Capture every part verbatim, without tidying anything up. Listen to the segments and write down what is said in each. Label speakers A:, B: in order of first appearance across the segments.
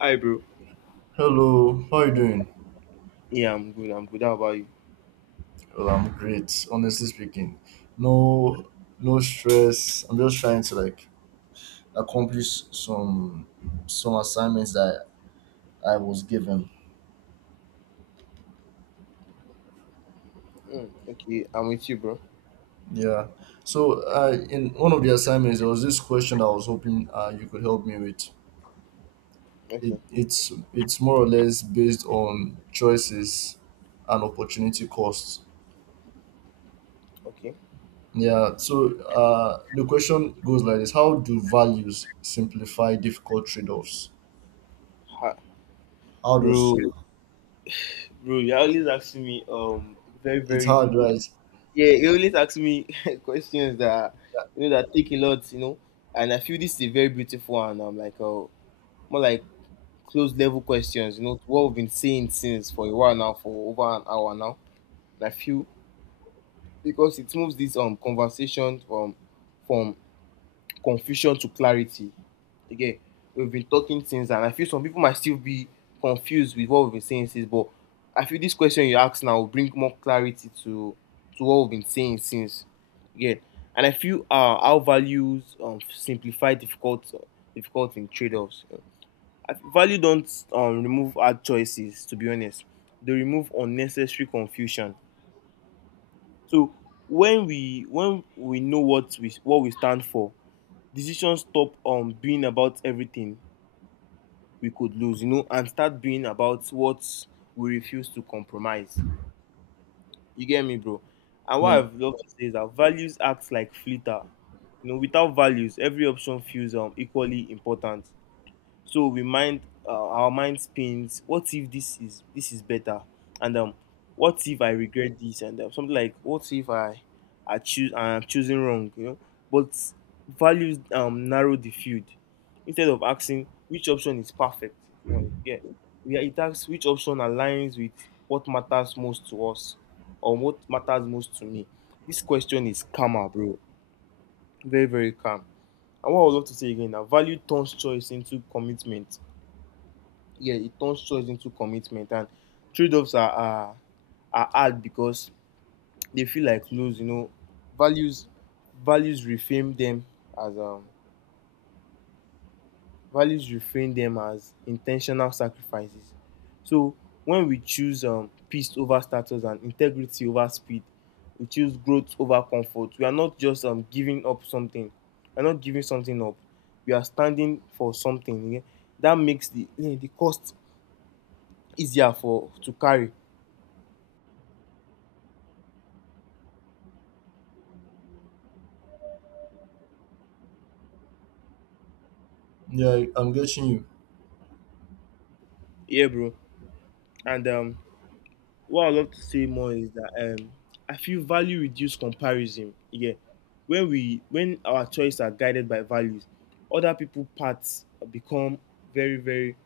A: Hi, bro.
B: Hello, how are you doing?
A: Yeah, I'm good. I'm good. How about you?
B: Well, I'm great, honestly speaking. No, no stress. I'm just trying to like accomplish some some assignments that I was given.
A: Mm, okay, I'm with you, bro.
B: Yeah. So, uh, in one of the assignments, there was this question that I was hoping uh, you could help me with. It,
A: Okay,
B: it's it's more or less based on choices and opportunity costs.
A: okay.
B: Yeah. So, uh, the question goes like this: How do values simplify difficult trade-offs?
A: Ha,
B: How does
A: bro, bro, you always ask me um very
B: It's
A: very
B: hard, right?
A: yeah. You always ask me questions that you know that take a lot, you know. And I feel this is a very beautiful one. I'm like uh, more like close level questions, you know, to what we've been saying since for a while now, for over an hour now. And I feel because it moves this um conversation from from confusion to clarity. Again, we've been talking things, and I feel some people might still be confused with what we've been saying since. But I feel this question you ask now will bring more clarity to to what we've been saying since. Again, and I feel uh, our values um, simplify difficult uh, difficult in trade-offs. I feel value don't um, remove hard choices. To be honest, they remove unnecessary confusion. So when we when we know what we what we stand for, decisions stop um being about everything we could lose, you know, and start being about what we refuse to compromise. You get me, bro? And what
B: Yeah,
A: I've loved to say is that values act like flitter. You know, without values, every option feels um, equally important, so we mind uh, our mind spins, what if this is this is better, and um what if I regret this, and um, something like, what if i i choose, I'm choosing wrong, you know but values um narrow the field. Instead of asking which option is perfect, you know, yeah, yeah, it asks which option aligns with what matters most to us, or what matters most to me. This question is calmer, bro. Very very calm. And what I would love to say again now: value turns choice into commitment. Yeah, it turns choice into commitment. And trade-offs are, are are hard because they feel like lose. You know, values values reframe them as um values reframe them as intentional sacrifices. So when we choose um peace over status and integrity over speed, we choose growth over comfort. We are not just um giving up something. We are not giving something up. We are standing for something. Yeah? That makes the eh, the cost easier for to carry.
B: yeah, I'm getting you.
A: Yeah, bro. And um, what I love to say more is that um, I feel value reduce comparison. Yeah, when we when our choices are guided by values, other people parts become very very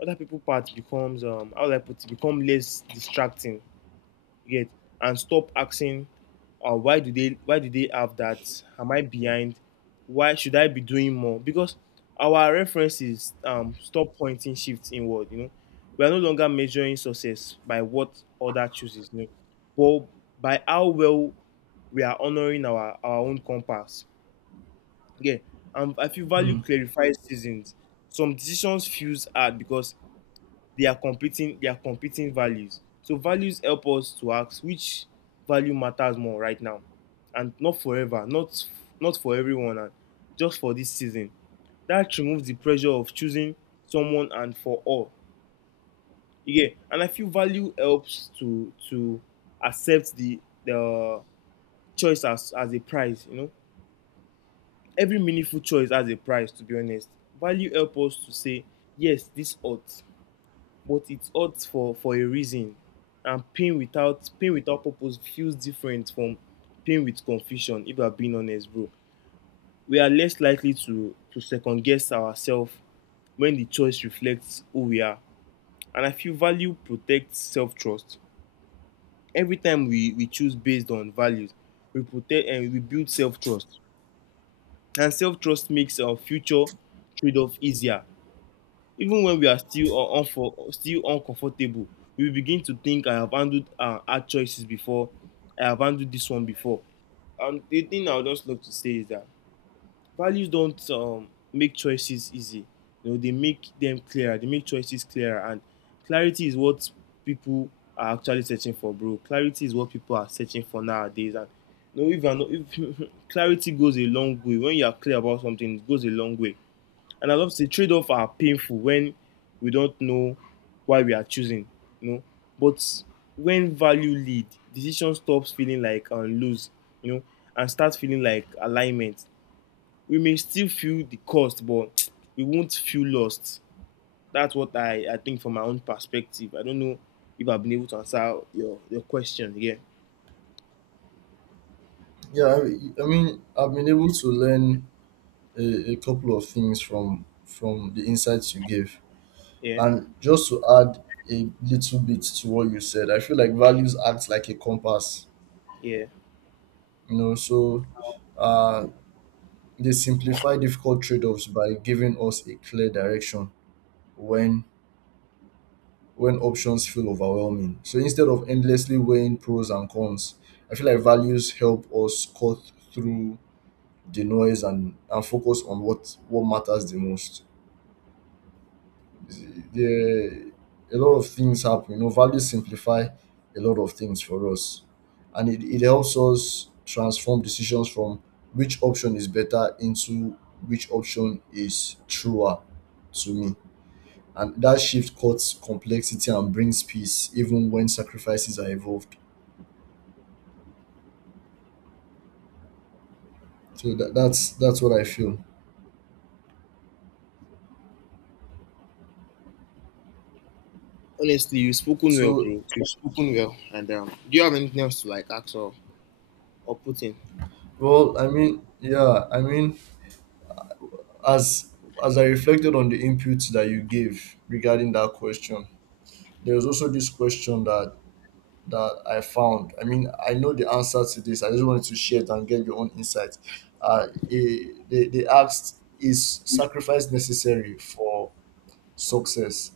A: other people parts becomes um how do I put it, become less distracting. You get, and stop asking, uh, why do they why do they have that, am I behind, why should I be doing more? Because our references um stop pointing shifts inward, you know, we are no longer measuring success by what other chooses, you know, but by how well we are honoring our our own compass. Yeah. And I feel value
B: Hmm.
A: clarifies seasons. Some decisions feels hard because they are competing they are competing values, so values help us to ask which value matters more right now, and not forever, not not for everyone, and just for this season. That removes the pressure of choosing someone and for all. Yeah. And I feel value helps to to accept the the choice as as a prize, you know. Every meaningful choice has a price, to be honest. Value helps us to say yes, this ought, but it's hurts for for a reason. And pain without pain without purpose feels different from pain with confusion, if I'm being honest, bro. We are less likely to to second guess ourselves when the choice reflects who we are. And I feel value protects self-trust. Every time we we choose based on values, we protect and we build self-trust, and self-trust makes our future trade-off easier. Even when we are still un- unfor- still uncomfortable, we begin to think, I have handled uh, hard choices before. I have handled this one before. And the thing I would just love to say is that values don't um, make choices easy. You know, they make them clearer. They make choices clearer, and clarity is what people are actually searching for, bro. Clarity is what people are searching for nowadays, and you know, if, you're not, if clarity goes a long way. When you are clear about something, it goes a long way. And I love to say trade-off are painful when we don't know why we are choosing, you know. But when value lead, decision stops feeling like um, lose, you know, and starts feeling like alignment. We may still feel the cost, but we won't feel lost. That's what I, I think from my own perspective. I don't know if I've been able to answer your, your question. Yeah.
B: Yeah, I, I mean, I've been able to learn a, a couple of things from from the insights you gave,
A: Yeah.
B: and just to add a little bit to what you said, I feel like values act like a compass.
A: Yeah.
B: You know, so uh, they simplify difficult trade-offs by giving us a clear direction when when options feel overwhelming. So instead of endlessly weighing pros and cons, I feel like values help us cut through the noise and, and focus on what, what matters the most. There, a lot of things happen. You know, values simplify a lot of things for us. And it, it helps us transform decisions from which option is better into which option is truer to me. And that shift cuts complexity and brings peace, even when sacrifices are involved. So that, that's that's what I feel.
A: Honestly, you've spoken well,
B: So,
A: bro. You've spoken well. And um, do you have anything else to like ask, or, or put in?
B: well, I mean, yeah, I mean, as as I reflected on the inputs that you gave regarding that question, there was also this question that that I found. I mean, I know the answer to this. I just wanted to share it and get your own insight. Uh, eh, they they asked, is sacrifice necessary for success,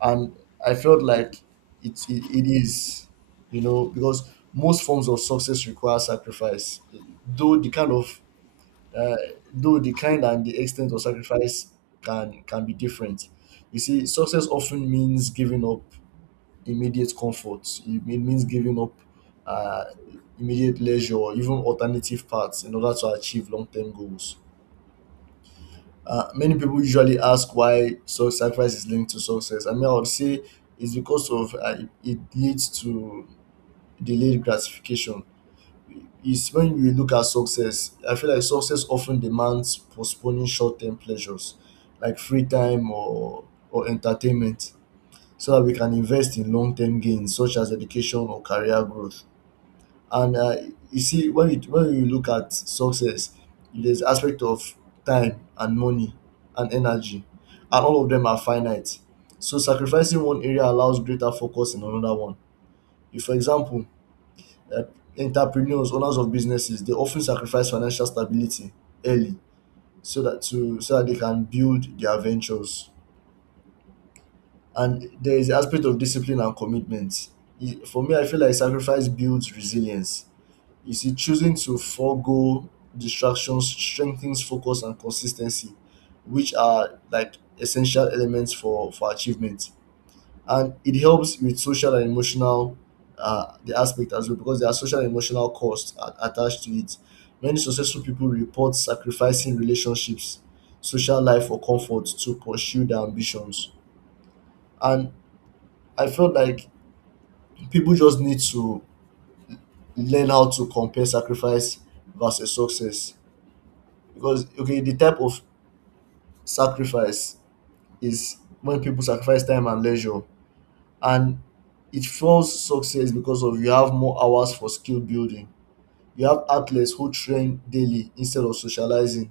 B: and I felt like it, it it is, you know because most forms of success require sacrifice, though the kind of uh, though the kind and the extent of sacrifice can can be different. You see, success often means giving up immediate comfort. It mean- means giving up uh, immediate leisure or even alternative paths in order to achieve long-term goals. Uh, many people usually ask why so sacrifice is linked to success. I mean, I would say it's because of uh, it, it leads to delayed gratification. It's when you look at success, I feel like success often demands postponing short-term pleasures, like free time or or entertainment, so that we can invest in long-term gains such as education or career growth. And uh, you see, when you when you look at success, there's aspect of time and money and energy, and all of them are finite. So sacrificing one area allows greater focus in another one. If, for example, uh, entrepreneurs, owners of businesses, they often sacrifice financial stability early, so that to so that they can build their ventures. And there is the aspect of discipline and commitment. E- For me, I feel like sacrifice builds resilience. You see, choosing to forego distractions strengthens focus and consistency, which are like essential elements for for achievement. And it helps with social and emotional, uh, the aspect as well, because there are social and emotional costs a- attached to it. Many successful people report sacrificing relationships, social life, or comfort to pursue their ambitions. And I felt like people just need to learn how to compare sacrifice versus success, because okay, the type of sacrifice is when people sacrifice time and leisure, and it fuels success because of you have more hours for skill building. You have athletes who train daily instead of socializing.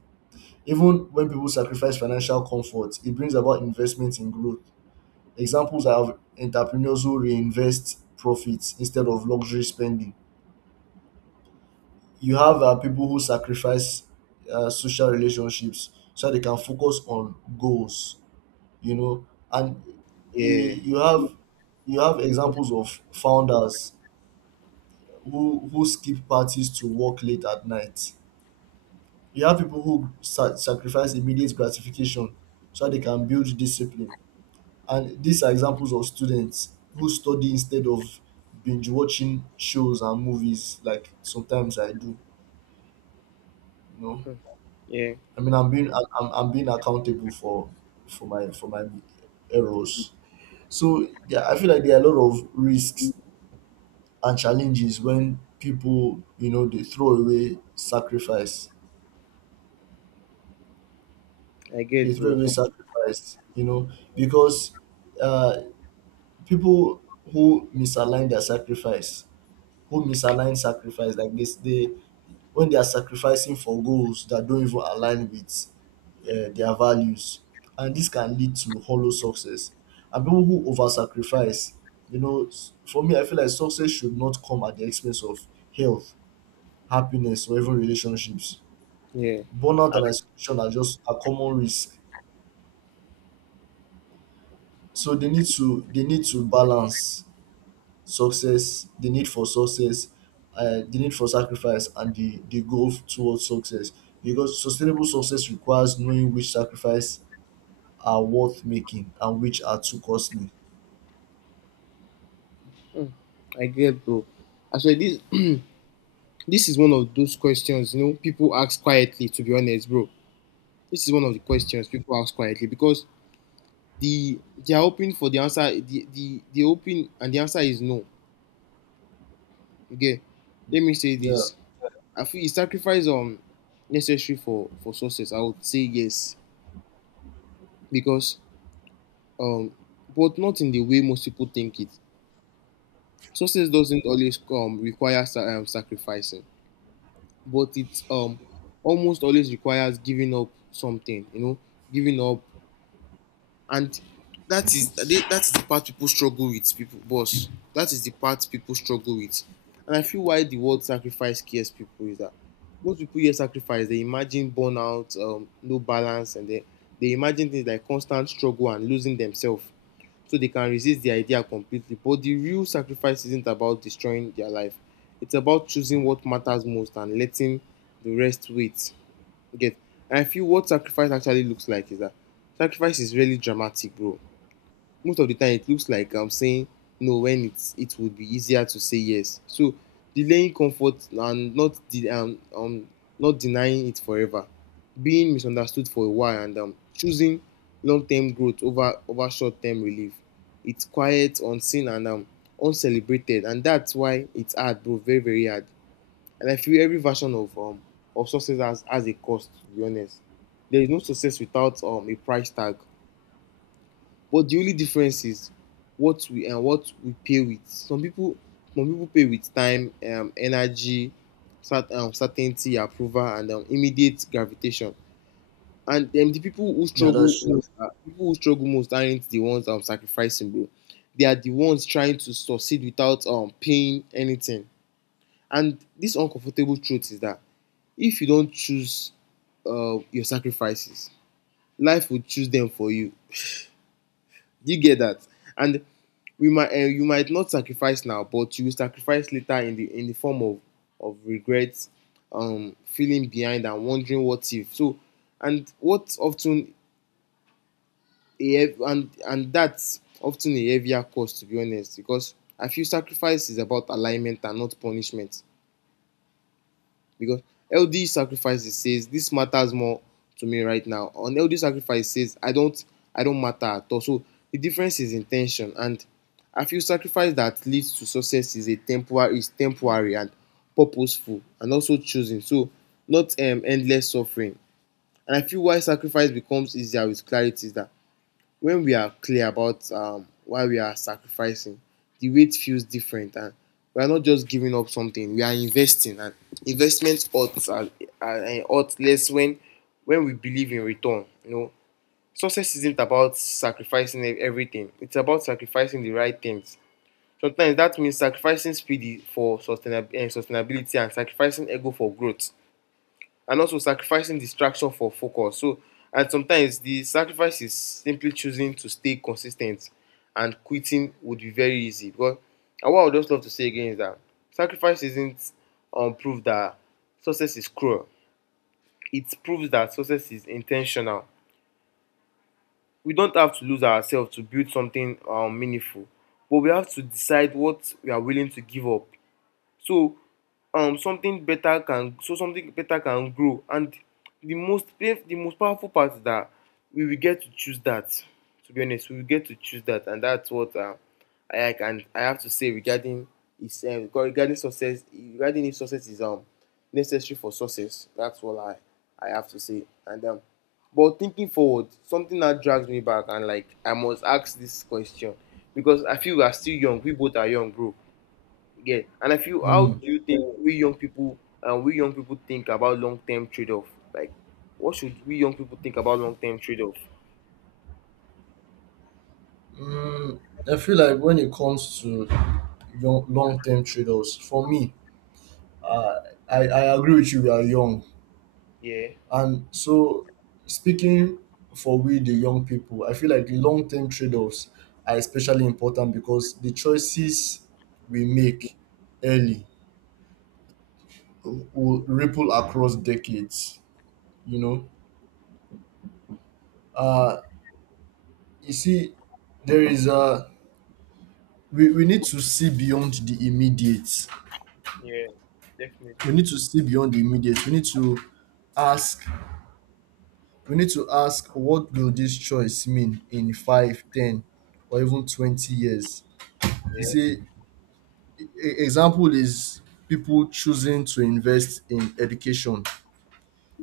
B: Even when people sacrifice financial comfort, it brings about investment in growth. Examples are of entrepreneurs who reinvest profits instead of luxury spending. You have uh, people who sacrifice uh, social relationships so that they can focus on goals, you know, and
A: Yeah.
B: eh, you have you have examples of founders who who skip parties to work late at night. You have people who sa- sacrifice immediate gratification so that they can build discipline, and these are examples of students who study instead of binge watching shows and movies, like sometimes I do. you know
A: Mm. Yeah,
B: i mean i'm being i I'm I'm being accountable for for my for my errors. So yeah, I feel like there are a lot of risks and challenges when people, you know they throw away sacrifice.
A: I
B: They
A: get,
B: throw
A: bro.
B: away sacrifice, you know, because uh people who misalign their sacrifice, who misalign sacrifice like this, they when they are sacrificing for goals that don't even align with uh, their values, and this can lead to hollow success. And people who over sacrifice, you know s- for me, I feel like success should not come at the expense of health, happiness, or even relationships.
A: Yeah,
B: Burnout
A: I,
B: and isolation are just a common risk. So they need to they need to balance success, the need for success, uh, the need for sacrifice, and the the goal towards success. Because sustainable success requires knowing which sacrifice are worth making and which are too costly.
A: mm. I get, bro. Actually, this this is one of those questions, you know, people ask quietly. To be honest, bro, this is one of the questions people ask quietly because the they are hoping for the answer. The the the hoping and the answer is no. Okay, let me say
B: Yeah,
A: this. I feel is sacrifice um necessary for for success. I would say yes because um, but not in the way most people think it. Success doesn't always um require sa- um, sacrificing, but it's um almost always requires giving up something, you know, giving up. And that is that is the part people struggle with, people boss, that is the part people struggle with. And I feel why the word sacrifice scares people is that most people hear sacrifice, they imagine burnout, um, no balance, and they, they imagine things like constant struggle and losing themselves, so they can resist the idea completely. But the real sacrifice isn't about destroying their life. It's about choosing what matters most and letting the rest wait. Okay. And I feel what sacrifice actually looks like is that sacrifice is really dramatic, bro. Most of the time, it looks like I'm saying no when it's it would be easier to say yes. So delaying comfort and not de- um, um not denying it forever, being misunderstood for a while, and um, choosing long-term growth over over short-term relief. It's quiet, unseen, and um, uncelebrated, and that's why it's hard, bro. Very very hard. And I feel every version of um of success has, has a cost, to be honest. There is no success without um a price tag. But the only difference is what we and what we pay with. Some people some people pay with time, um, energy, cert- um, certainty, approval, and um, immediate gravitation. And um, the people who
B: yeah,
A: struggle
B: that's true.
A: most, uh, people who struggle most aren't the ones um, sacrificing, bro. They are the ones trying to succeed without um paying anything. And this uncomfortable truth is that if you don't choose uh, your sacrifices, life will choose them for you. Do you get that? And we might uh, you might not sacrifice now, but you will sacrifice later, in the in the form of of regrets, um, feeling behind, and wondering what if. So, and what often a and and that's often a heavier cost, to be honest, because I feel sacrifice is about alignment and not punishment. Because healthy sacrifices says this matters more to me right now. On unhealthy sacrifice, it says I don't, I don't matter at all. So the difference is intention. And I feel sacrifice that leads to success is a temporary is temporary and purposeful and also choosing. So not um, endless suffering. And I feel why sacrifice becomes easier with clarity is that when we are clear about um, why we are sacrificing, the weight feels different, and we are not just giving up something. We are investing, and investment odds are, are, are odds less when when we believe in return. You know, success isn't about sacrificing e-, everything. It's about sacrificing the right things. Sometimes that means sacrificing speed for sustainab- eh, sustainability, and sacrificing ego for growth, and also sacrificing distraction for focus. So, and sometimes the sacrifice is simply choosing to stay consistent, and quitting would be very easy. Because, and what I would just love to say again is that sacrifice isn't um, proof that success is cruel. It proves that success is intentional. We don't have to lose ourselves to build something um, meaningful, but we have to decide what we are willing to give up so um something better can so something better can grow. And the most the most powerful part is that we will get to choose that. To be honest, we will get to choose that, and that's what uh, I can I have to say regarding is um, regarding success, regarding if success is um necessary for success. That's all i i have to say. And um but thinking forward, something that drags me back, and like I must ask this question because I feel we are still young. We both are young, bro. Yeah, and I feel, how
B: Mm,
A: do you think we young people and we young people think about long term trade off? Like, what should we young people think about long term trade off?
B: mm, I feel like when it comes to long term trade offs, for me, uh, I I agree with you. We are young.
A: Yeah,
B: And so, speaking for we the young people, I feel like the long term trade offs are especially important because the choices we make early will ripple across decades. You know, uh, you see, there is a we, we need to see beyond the immediate.
A: yeah,
B: We
A: definitely.
B: need to see beyond the immediate. We need to ask. We need to ask what will this choice mean in five, ten, or even twenty years. You
A: Yeah.
B: see, e- e, example is people choosing to invest in education.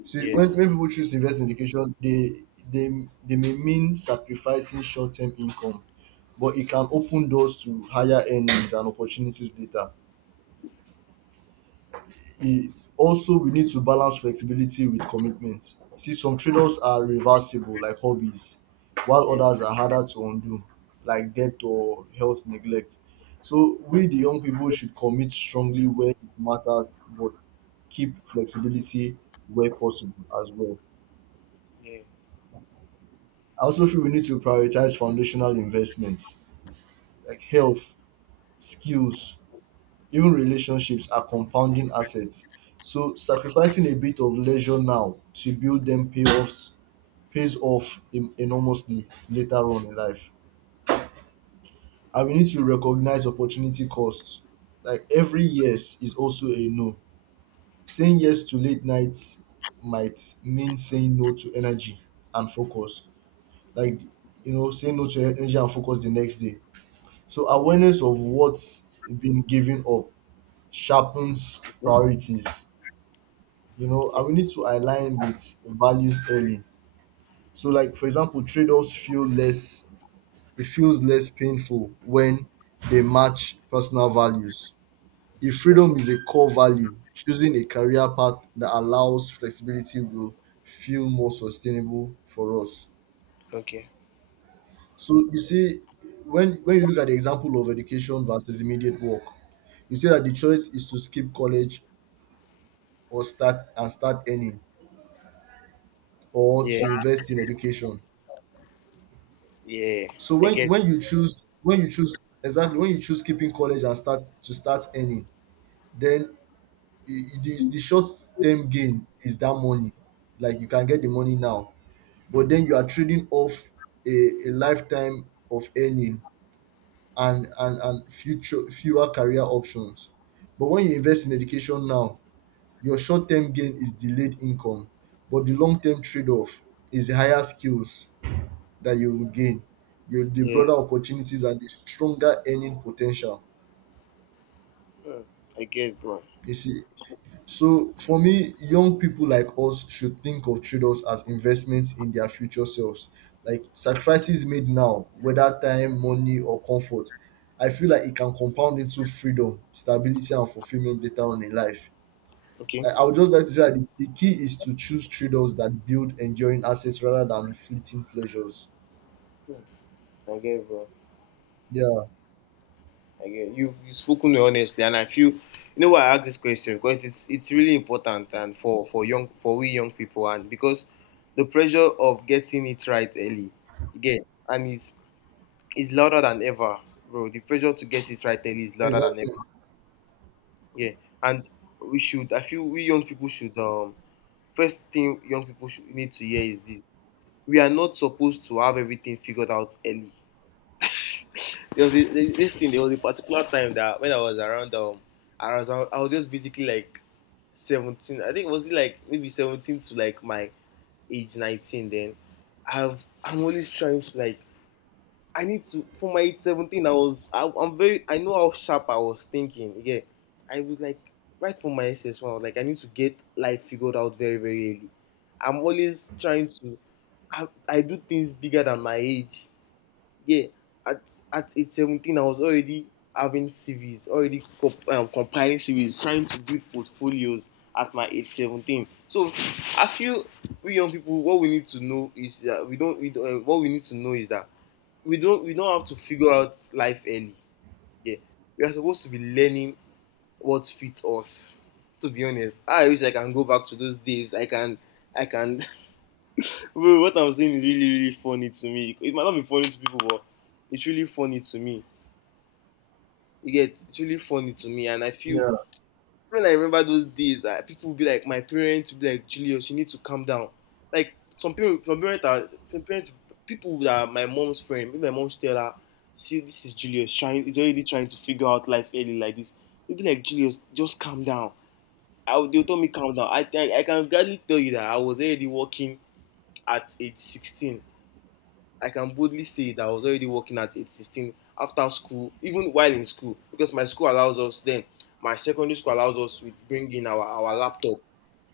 B: See,
A: Yeah,
B: when, when people choose to invest in education, they they they may mean sacrificing short term income, but it can open doors to higher earnings and opportunities later. E Also, we need to balance flexibility with commitment. See, some trade-offs are reversible like hobbies, while
A: yeah,
B: others are harder to undo, like debt or health neglect. So we the young people should commit strongly where it matters, but keep flexibility where possible as well.
A: yeah,
B: I also feel we need to prioritize foundational investments, like health, skills; even relationships are compounding assets. So sacrificing a bit of leisure now to build them, payoffs pays off en- enormously later on in life. And we need to recognize opportunity costs. Like, every yes is also a no. Saying yes to late nights might mean saying no to energy and focus. Like, you know saying no to energy and focus the next day. So
A: yeah.
B: awareness of what's been given up sharpens priorities you know, and
A: Okay.
B: we need to align with values early. So, like for example, trade-offs feel less. It feels less painful when they match personal values. If
A: Okay,
B: freedom is a core value, choosing a career path that allows flexibility will feel more sustainable for us.
A: okay.
B: So you see, when when you look at the example of education versus immediate work, you see that the choice is to skip college or start and start earning, or
A: Yeah.
B: to invest in education.
A: Yeah,
B: So
A: I
B: when
A: guess.
B: when you choose when you choose exactly, when you choose keeping college and start to start earning, then i- i- the, the short term gain is that money. Like, you can get the money now, but then you are trading off a, a lifetime of earning and, and and future fewer career options. But when you invest in education now, your short term gain is delayed income, but the long term trade off is higher skills that you will gain. You, the
A: Yeah.
B: broader opportunities and the stronger earning potential.
A: Hmm, I guess, bro.
B: You see. So for me, young people like us should think of trade-offs as investments in their future selves. Like sacrifices made now, whether time, money, or comfort. I feel like it can compound into freedom, stability, and fulfillment later on in life.
A: Okay.
B: I, I would just like to say that the, the, key is to choose trade-offs that build enduring assets rather than fleeting pleasures.
A: I guess, bro.
B: Yeah,
A: I You've you've spoken honestly, and I feel you know why I ask this question, because it's it's really important. And for for young for we young people, and because the pressure of getting it right early, again, and it's it's louder than ever, bro. The pressure to get it right early is louder than
B: exactly.
A: ever. Yeah, and we should. I feel we young people should. Um, first thing young people should need to hear is this: we are not supposed to have everything figured out early. there was a, this thing. There was a particular time that when I was around um I was I was just basically like seventeen. I think was it like maybe seventeen to like my age nineteen. Then I've I'm always trying to like I need to, for my age seventeen. I was I, I'm very, I know how sharp I was thinking. Yeah, I was like right from my S S one. I was like, I need to get life figured out very, very early. I'm always trying to, I, I do things bigger than my age. Yeah, at at age seventeen I was already having CVs, already comp- um, compiling CVs, trying to build portfolios at my age seventeen. So I feel we young people, what we need to know is that we don't we don't uh, what we need to know is that we don't we don't have to figure out life early. Yeah, we are supposed to be learning what fits us. To be honest, I wish I can go back to those days. I can i can Bro, what I'm saying is really, really funny to me. It might not be funny to people, but it's really funny to me. You get, it's really funny to me, and I feel
B: Yeah,
A: when I remember those days, uh, people would be like, my parents would be like, Julius, you need to calm down. Like some people, some parents are, some parents, people that are my mom's friend, maybe my mom's tell her, see, this is Julius trying, he's already trying to figure out life early like this. They'd be like, Julius, just calm down. I would, they would tell me calm down. I, I I can gladly tell you that I was already working at age sixteen. I can boldly say that I was already working at age sixteen after school, even while in school, because my school allows us then, my secondary school allows us to bring in our, our laptop.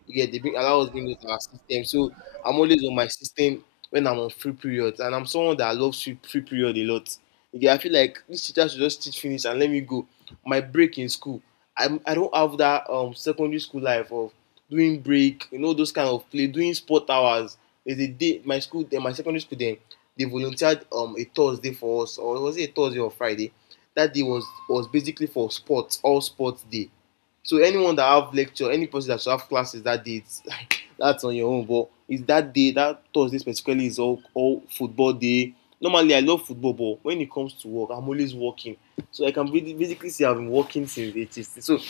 A: Yeah, they bring allow us bring those in our system. So I'm always on my system when I'm on free periods, and I'm someone that loves free, free period a lot. Yeah, I feel like this teacher should just teach finish and let me go. My break in school, I I don't have that um secondary school life of doing break, you know, those kind of play, doing sport hours. There's a day my school, then my secondary school, then they volunteered um a Thursday for us, or was it a Thursday or Friday? That day was was basically for sports, all sports day. So anyone that have lecture, any person that should have classes that day, it's like that's on your own. But it's that day, that Thursday specifically is all all football day. Normally I love football, but when it comes to work, I'm always working. So I can really- basically say I've been working since eighties. So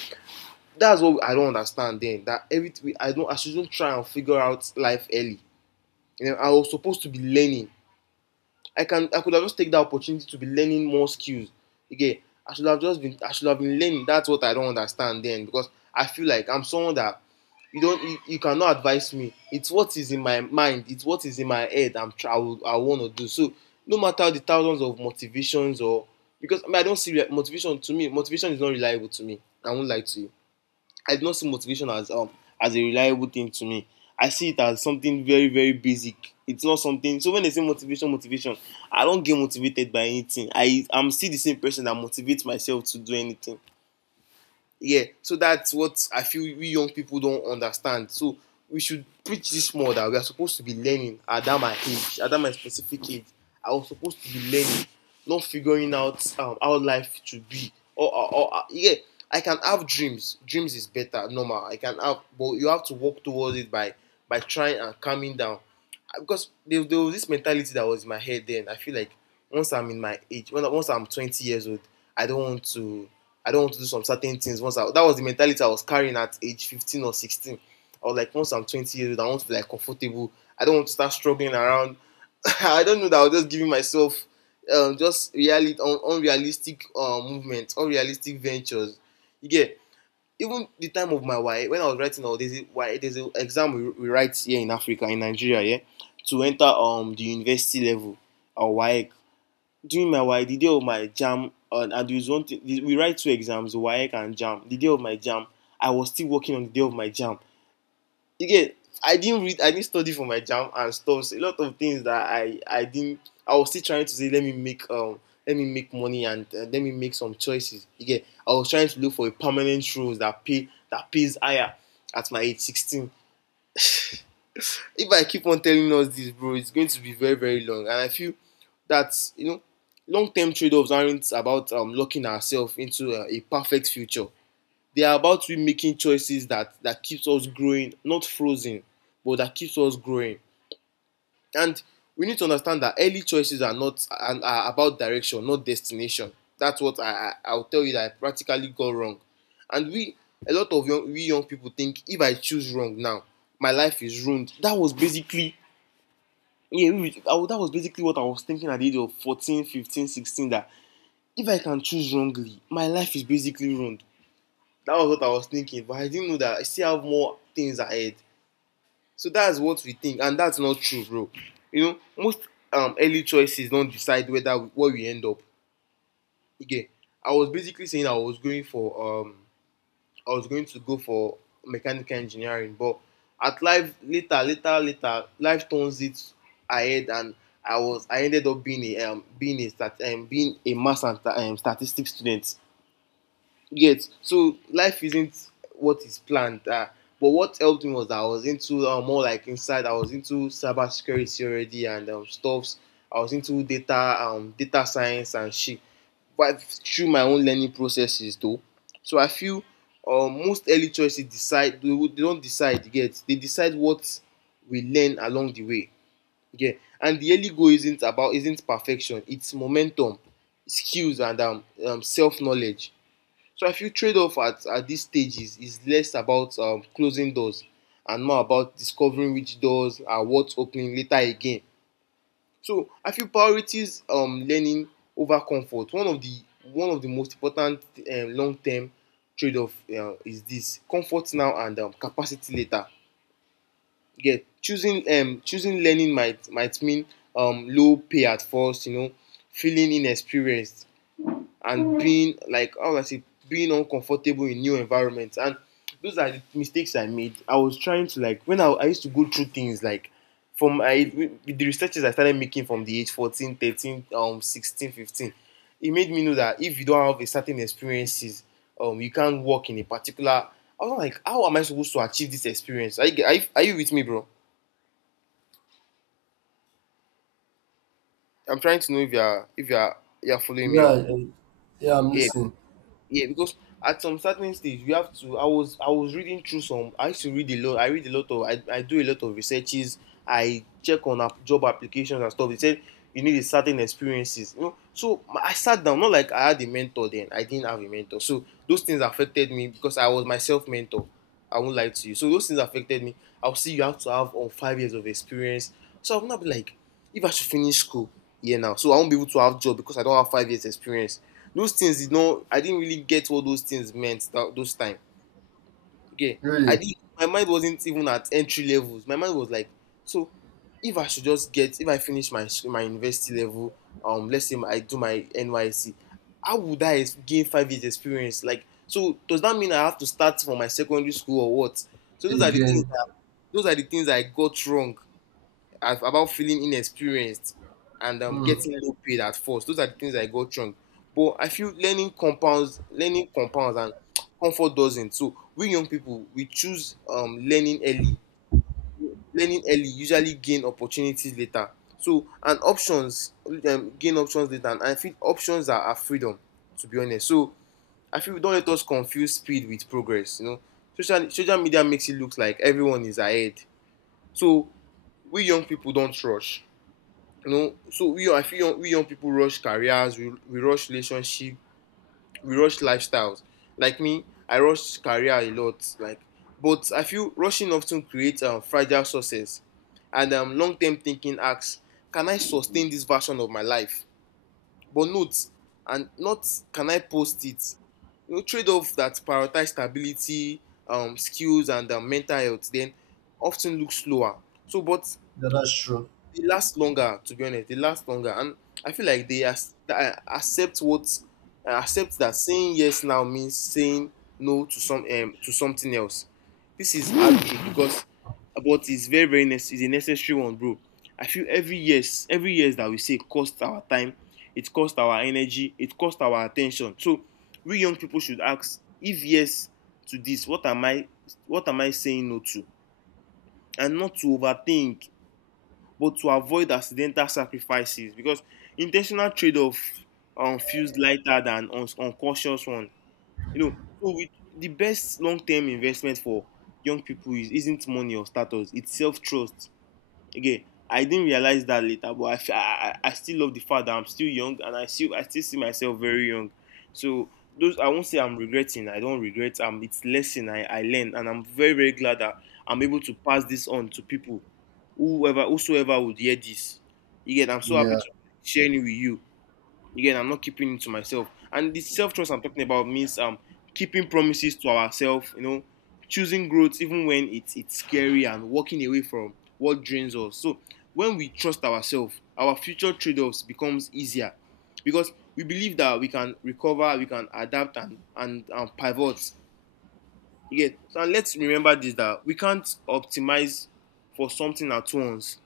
A: that's what I don't understand then. That every I don't I shouldn't try and figure out life early. You know, I was supposed to be learning. I can I could have just take that opportunity to be learning more skills. Again, I should have just been I should have been learning. That's what I don't understand then, because I feel like I'm someone that you don't you, you cannot advise me. It's what is in my mind. It's what is in my head. I'm I, would, I want to do so. No matter the thousands of motivations, or because I, mean, I don't see motivation. To me, motivation is not reliable to me. I won't lie to you. I do not see motivation as um as a reliable thing to me. I see it as something very, very basic. It's not something. So when they say motivation, motivation, I don't get motivated by anything. I I'm still the same person that motivates myself to do anything. Yeah, so that's what I feel we young people don't understand. So we should preach this more, that we are supposed to be learning. At that my age, at that my specific age, I was supposed to be learning, not figuring out um, how life should be, or, or, or uh, yeah, I can have dreams. Dreams is better, normal, I can have, but you have to walk towards it by by trying and calming down. Uh, because there, there was this mentality that was in my head then. I feel like once I'm in my age when once I'm twenty years old, i don't want to I don't want to do some certain things. Once I, that was the mentality I was carrying at age fifteen or sixteen. I was like, once I'm twenty years old, I want to be like comfortable. I don't want to start struggling around. I don't know that I was just giving myself um, just reality un- unrealistic uh, movements, unrealistic ventures. You get, even the time of my wife when I was writing all this. Why there's an exam we, we write here in Africa, in Nigeria, yeah, to enter um the university level, or wake. During my WAEC, the day of my jam uh, and there is one thing, we write two exams, WAEC and jam the day of my jam I was still working on the day of my jam you get, i didn't read I didn't study for my jam and stuff. So a lot of things that i i didn't I was still trying to say, let me make um let me make money, and uh, let me make some choices. You get, I was trying to look for a permanent role that pay that pays higher at my age sixteen. If I keep on telling us this, bro, it's going to be very, very long. And I feel that, you know, long-term trade-offs aren't about um, locking ourselves into a, a perfect future. They are about we making choices that that keeps us growing, not frozen, but that keeps us growing. And we need to understand that early choices are not are, are about direction, not destination. That's what I, I I'll tell you that I practically got wrong. And we, a lot of young we young people think, if I choose wrong now, my life is ruined. That was basically, yeah, if it- I would- that was basically what I was thinking at the age of fourteen fifteen sixteen, that if I can choose wrongly, my life is basically ruined. That was what I was thinking, but I didn't know that I still have more things ahead. So that's what we think, and that's not true, bro. You know, most um, early choices don decide whether where we end up. Again, I was basically saying I was going for um, I was going to go for mechanical engineering, but at life later, later, later, life turns it ahead, and I was I ended up being a um, being a stat, um, being a math and um, statistics student. Yes. So life isn't what is planned. Uh, but what helped me was that I was into uh, more like inside. I was into cybersecurity already and um, stuffs. I was into data, um, data science and shit. But through my own learning processes, though, so I feel um, most early choices decide. They, would- they don't decide yet. They decide what we learn along the way. Yeah. And the early goal isn't about isn't perfection. It's momentum, skills, and um, um self knowledge. So I feel trade-off at, at this stage is, is less about um, closing doors and more about discovering which doors are worth opening later. Again, so I feel priorities um, learning over comfort. One of the one of the most important um, long-term trade-off uh, is this comfort now and um, capacity later. Yeah, choosing um, choosing learning might might mean um, low pay at first, you know, feeling inexperienced and being like how I say being uncomfortable in new environments. And those are the mistakes I made. I was trying to like when I, I used to go through things like from I the researches I started making from the age fourteen, thirteen, um sixteen, fifteen, it made me know that if you don't have a certain experiences, um you can't work in a particular. I was like, how am I supposed to achieve this experience? Are you, are you, are you with me, bro? I'm trying to know if you're if you're you're following me up.
B: yeah. Yeah, I'm
A: Yeah.
B: listening.
A: Yeah, because at some certain stage you have to. I was I was reading through some. I used to read a lot. I read a lot of. I, I do a lot of researches. I check on app, job applications and stuff. They said you need a certain experiences. You know, so my- I sat down, not like I had a mentor then. I didn't have a mentor. So those things affected me because I was myself mentor. I won't lie to you. So those things affected me. I'll see you have to have on five years of experience. So I'm not be like. If I should finish school here now, so I won't be able to have job because I don't have five years experience. Those things did not, I didn't really get what those things meant that those time. Okay, I
B: Really?
A: did. My mind wasn't even at entry levels. My mind was like, so if I should just get, if I finish my s- my university level, um, let's say I do my N Y C, how would I ex- gain five years experience? Like, so does that mean I have to start from my secondary school or what? So those are the things
B: Again.
A: that those are the things I got wrong af- about feeling inexperienced and um,
B: Hmm.
A: getting low paid at first. Those are the things I got wrong. But I feel learning compounds, learning compounds, and comfort doesn't. So we young people we choose um, learning early. Learning early usually gain opportunities later. So and options um, gain options later, and I feel options are, are freedom. To be honest, so I feel don't let us confuse speed with progress. You know, social social media makes it look like everyone is ahead. So we young people don't rush, you know so we i feel young, we young people rush careers, we, we rush relationship, we rush lifestyles like me. I rush career a lot like. But I feel rushing often creates um, fragile success and um, long-term thinking asks can I sustain this version of my life, but not, and not can I post it, you know. Trade-off that prioritize stability, um, skills and um, mental health then often looks slower, so but
B: Yeah, that's true.
A: they last longer. To be honest, they last longer, and I feel like they as, uh, accept what uh, accept that saying yes now means saying no to some um, to something else. This is heartbreak because, but it's very very nece- it's a necessary one, bro. I feel every yes every yes that we say costs our time, it costs our energy, it costs our attention. So we young people should ask if yes to this, what am I what am I saying no to, and not to overthink but to avoid accidental sacrifices because intentional trade-off um, feels lighter than un- unconscious one. You know, so with the best long-term investment for young people is, isn't money or status; it's self-trust again. I didn't realize that later, but I I I still love the fact that I'm still young, and i still i still see myself very young. So those, I won't say I'm regretting. I don't regret, um it's lesson i i learned, and I'm very very glad that I'm able to pass this on to people, whoever whosoever would hear this. Again, I'm so happy
B: Yeah.
A: to share it with you. Again, I'm not keeping it to myself. And the self trust I'm talking about means um keeping promises to ourselves, you know, choosing growth even when it's it's scary, and walking away from what drains us. So when we trust ourselves, our future trade-offs becomes easier because we believe that we can recover, we can adapt and and, and pivot. Again, so let's remember this that we can't optimize for something at once.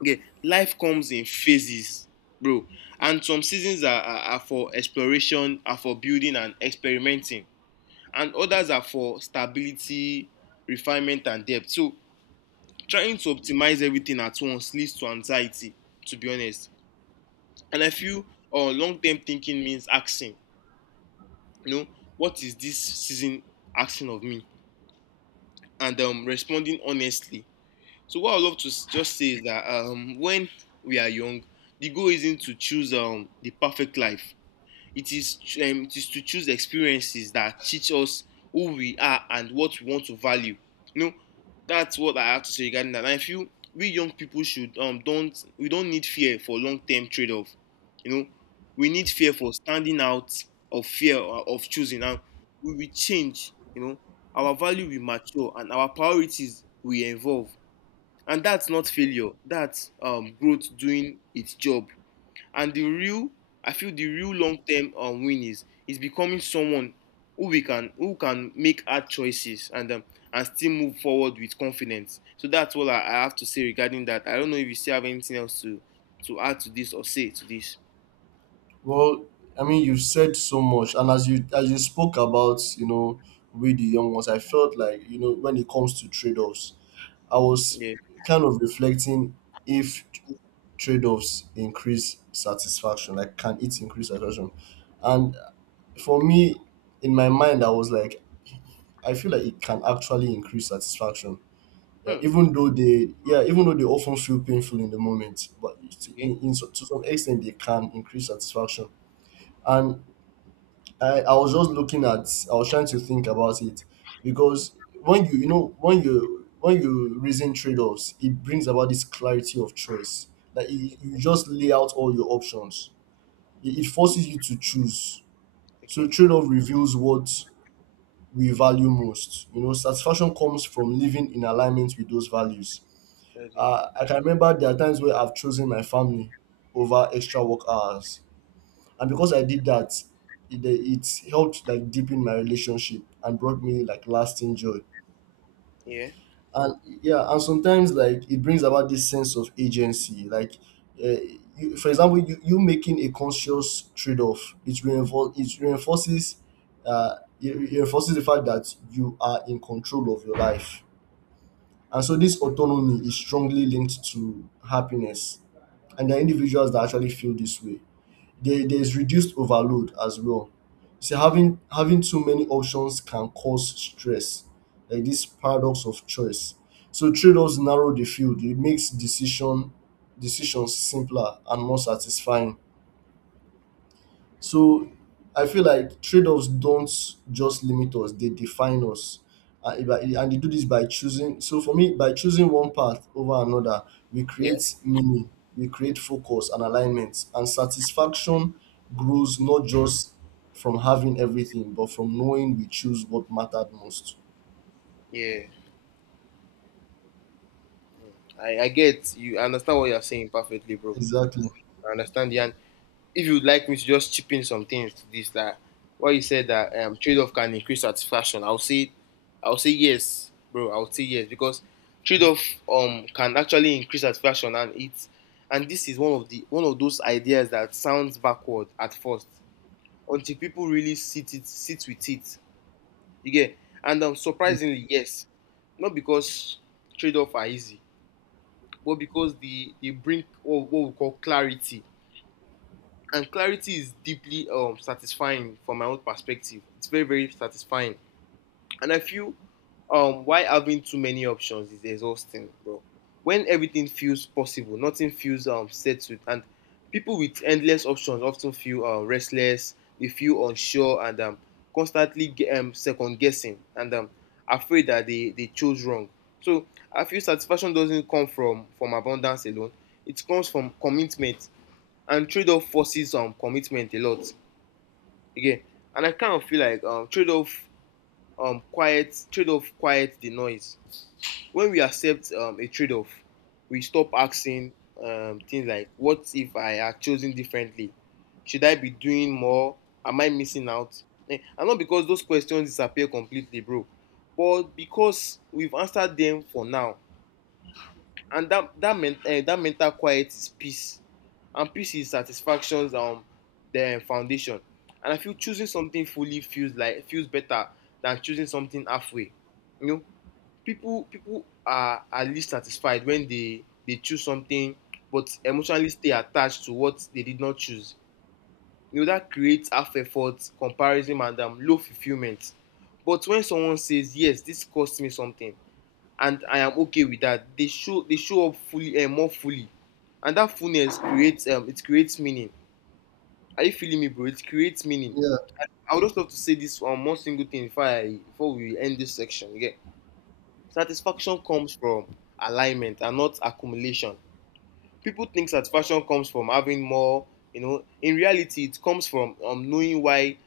A: Okay, life comes in phases, bro. And some seasons are, are, are for exploration, are for building and experimenting, and others are for stability, refinement, and depth. So, trying to optimize everything at once leads to anxiety, to be honest. And I feel uh, long term thinking means asking, you know, what is this season asking of me? And um, responding honestly. So what I would love to s- just say is that um, when we are young, the goal isn't to choose um, the perfect life. It is ch- um, it is to choose experiences that teach us who we are and what we want to value. You know, that's what I have to say regarding that. And I feel we young people should um don't we don't need fear for long term trade off. You know, we need fear for standing out of fear o- of choosing. And we will change. You know, our value will mature and our priorities will evolve, and that's not failure, that's um, growth doing its job. And the real i feel the real long-term um, win is is becoming someone who we can who can make hard choices and um, and still move forward with confidence. So that's all I, I have to say regarding that. I don't know if you still have anything else to to add to this or say to this.
B: Well, I mean, you've said so much, and as you as you spoke about, you know, with the young ones, I felt like, you know when it comes to trade offs, I was
A: Yeah.
B: kind of reflecting if trade offs increase satisfaction, like can it increase satisfaction? And for me, in my mind, I was like, I feel like it can actually increase satisfaction. Yeah, even though they yeah, even though they often feel painful in the moment, but it's-
A: Okay,
B: in, in so- to some extent they can increase satisfaction. And I, I was just looking at I was trying to think about it, because when you you know when you when you reason trade-offs, it brings about this clarity of choice. Like, you, you just lay out all your options. It, it forces you to choose. So
A: okay,
B: trade-off reveals what we value most. You know, satisfaction comes from living in alignment with those values.
A: okay.
B: Uh, I can remember there are times where I've chosen my family over extra work hours, and because I did that, it, it helped like deepen my relationship and brought me like lasting joy.
A: Yeah,
B: And yeah, and sometimes like it brings about this sense of agency. Like, uh, you, for example, you, you making a conscious trade-off, it reinfor- it reinforces, uh, it it reinforces the fact that you are in control of your life. And so this autonomy is strongly linked to happiness and the individuals that actually feel this way. There, there's reduced overload as well. See, having having too many options can cause stress, like this paradox of choice. So trade-offs narrow the field. It makes decision decisions simpler and more satisfying. So I feel like trade-offs don't just limit us, they define us. And, if I- and they do this by choosing. So for me, by choosing one path over another, we
A: yeah,
B: create meaning, we create focus and alignment. And satisfaction grows not just from having everything, but from knowing we choose what mattered most.
A: yeah. I i get you. I understand what you're saying perfectly, bro.
B: Exactly.
A: I understand the. If you'd like me to just chip in some things to this, that what you said that um, trade-off can increase satisfaction, I'll say, I'll say yes, bro. I'll say yes because trade-off um can actually increase satisfaction, and it's and this is one of the one of those ideas that sounds backward at first, until people really sit it sit with it. You get. And um, surprisingly, yes, not because trade-off are easy, but because they they bring what, what we call clarity, and clarity is deeply um, satisfying from my own perspective. It's very, very satisfying. And I feel um, why having too many options is exhausting, bro. When everything feels possible, nothing feels um, settled, and people with endless options often feel uh, restless, they feel unsure, and um, constantly ge- um, second guessing and um, afraid that they, they chose wrong. So I feel satisfaction doesn't come from, from abundance alone, it comes from commitment, and trade-off forces um commitment a lot. Again, and I kind of feel like um trade-off, um quiet trade-off quiet the noise. When we accept um a trade-off, we stop asking um things like what if I had chosen differently, should I be doing more, am I missing out? Eh, and not because those questions disappear completely, bro, but because we've answered them for now. And that that men- uh, that mental quiet is peace, and peace is satisfaction's um the foundation. And I feel choosing something fully feels like feels better than choosing something halfway, you know. People people are are least satisfied when they they choose something, but emotionally stay attached to what they did not choose. You know, that creates half effort comparison and um, low fulfillment. But when someone says yes, this cost me something, and I am okay with that. They show they show up fully and uh, more fully, and that fullness creates, um it creates meaning. Are you feeling me, bro? It creates meaning.
B: Yeah.
A: I would just love to say this on um, one single thing before I before we end this section. Yeah, satisfaction comes from alignment and not accumulation. People think satisfaction comes from having more. You know, in reality, it comes from um knowing why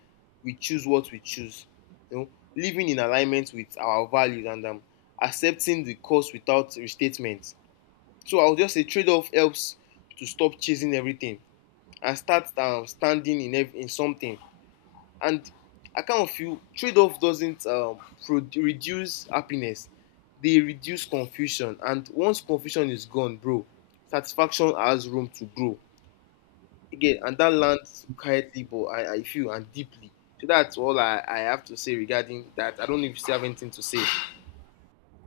A: we choose what we choose. You know, living in alignment with our values, and um accepting the cost without restatement. So I will just say trade off helps to stop chasing everything and start uh, standing in, ev- in something. And I kind of feel trade off doesn't, um, pro- reduce happiness, they reduce confusion. And once confusion is gone, bro, satisfaction has room to grow. Again, and that lands quietly, but I, I feel and deeply. So that's all I, I have to say regarding that. I don't know if you still have anything to say.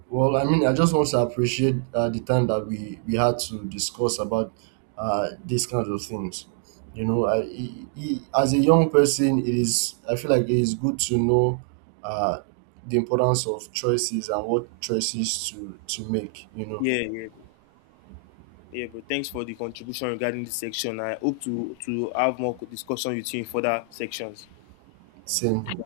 B: Well, I mean, I just want to appreciate uh, the time that we we had to discuss about uh, these kinds of things. You know, I, I, I- as a young person, it is I feel like it is good to know uh, the importance of choices and what choices to to make. You know,
A: Yeah, yeah. Yeah, bro. Thanks for the contribution regarding this section. I hope to to have more discussion with you in further sections.
B: same.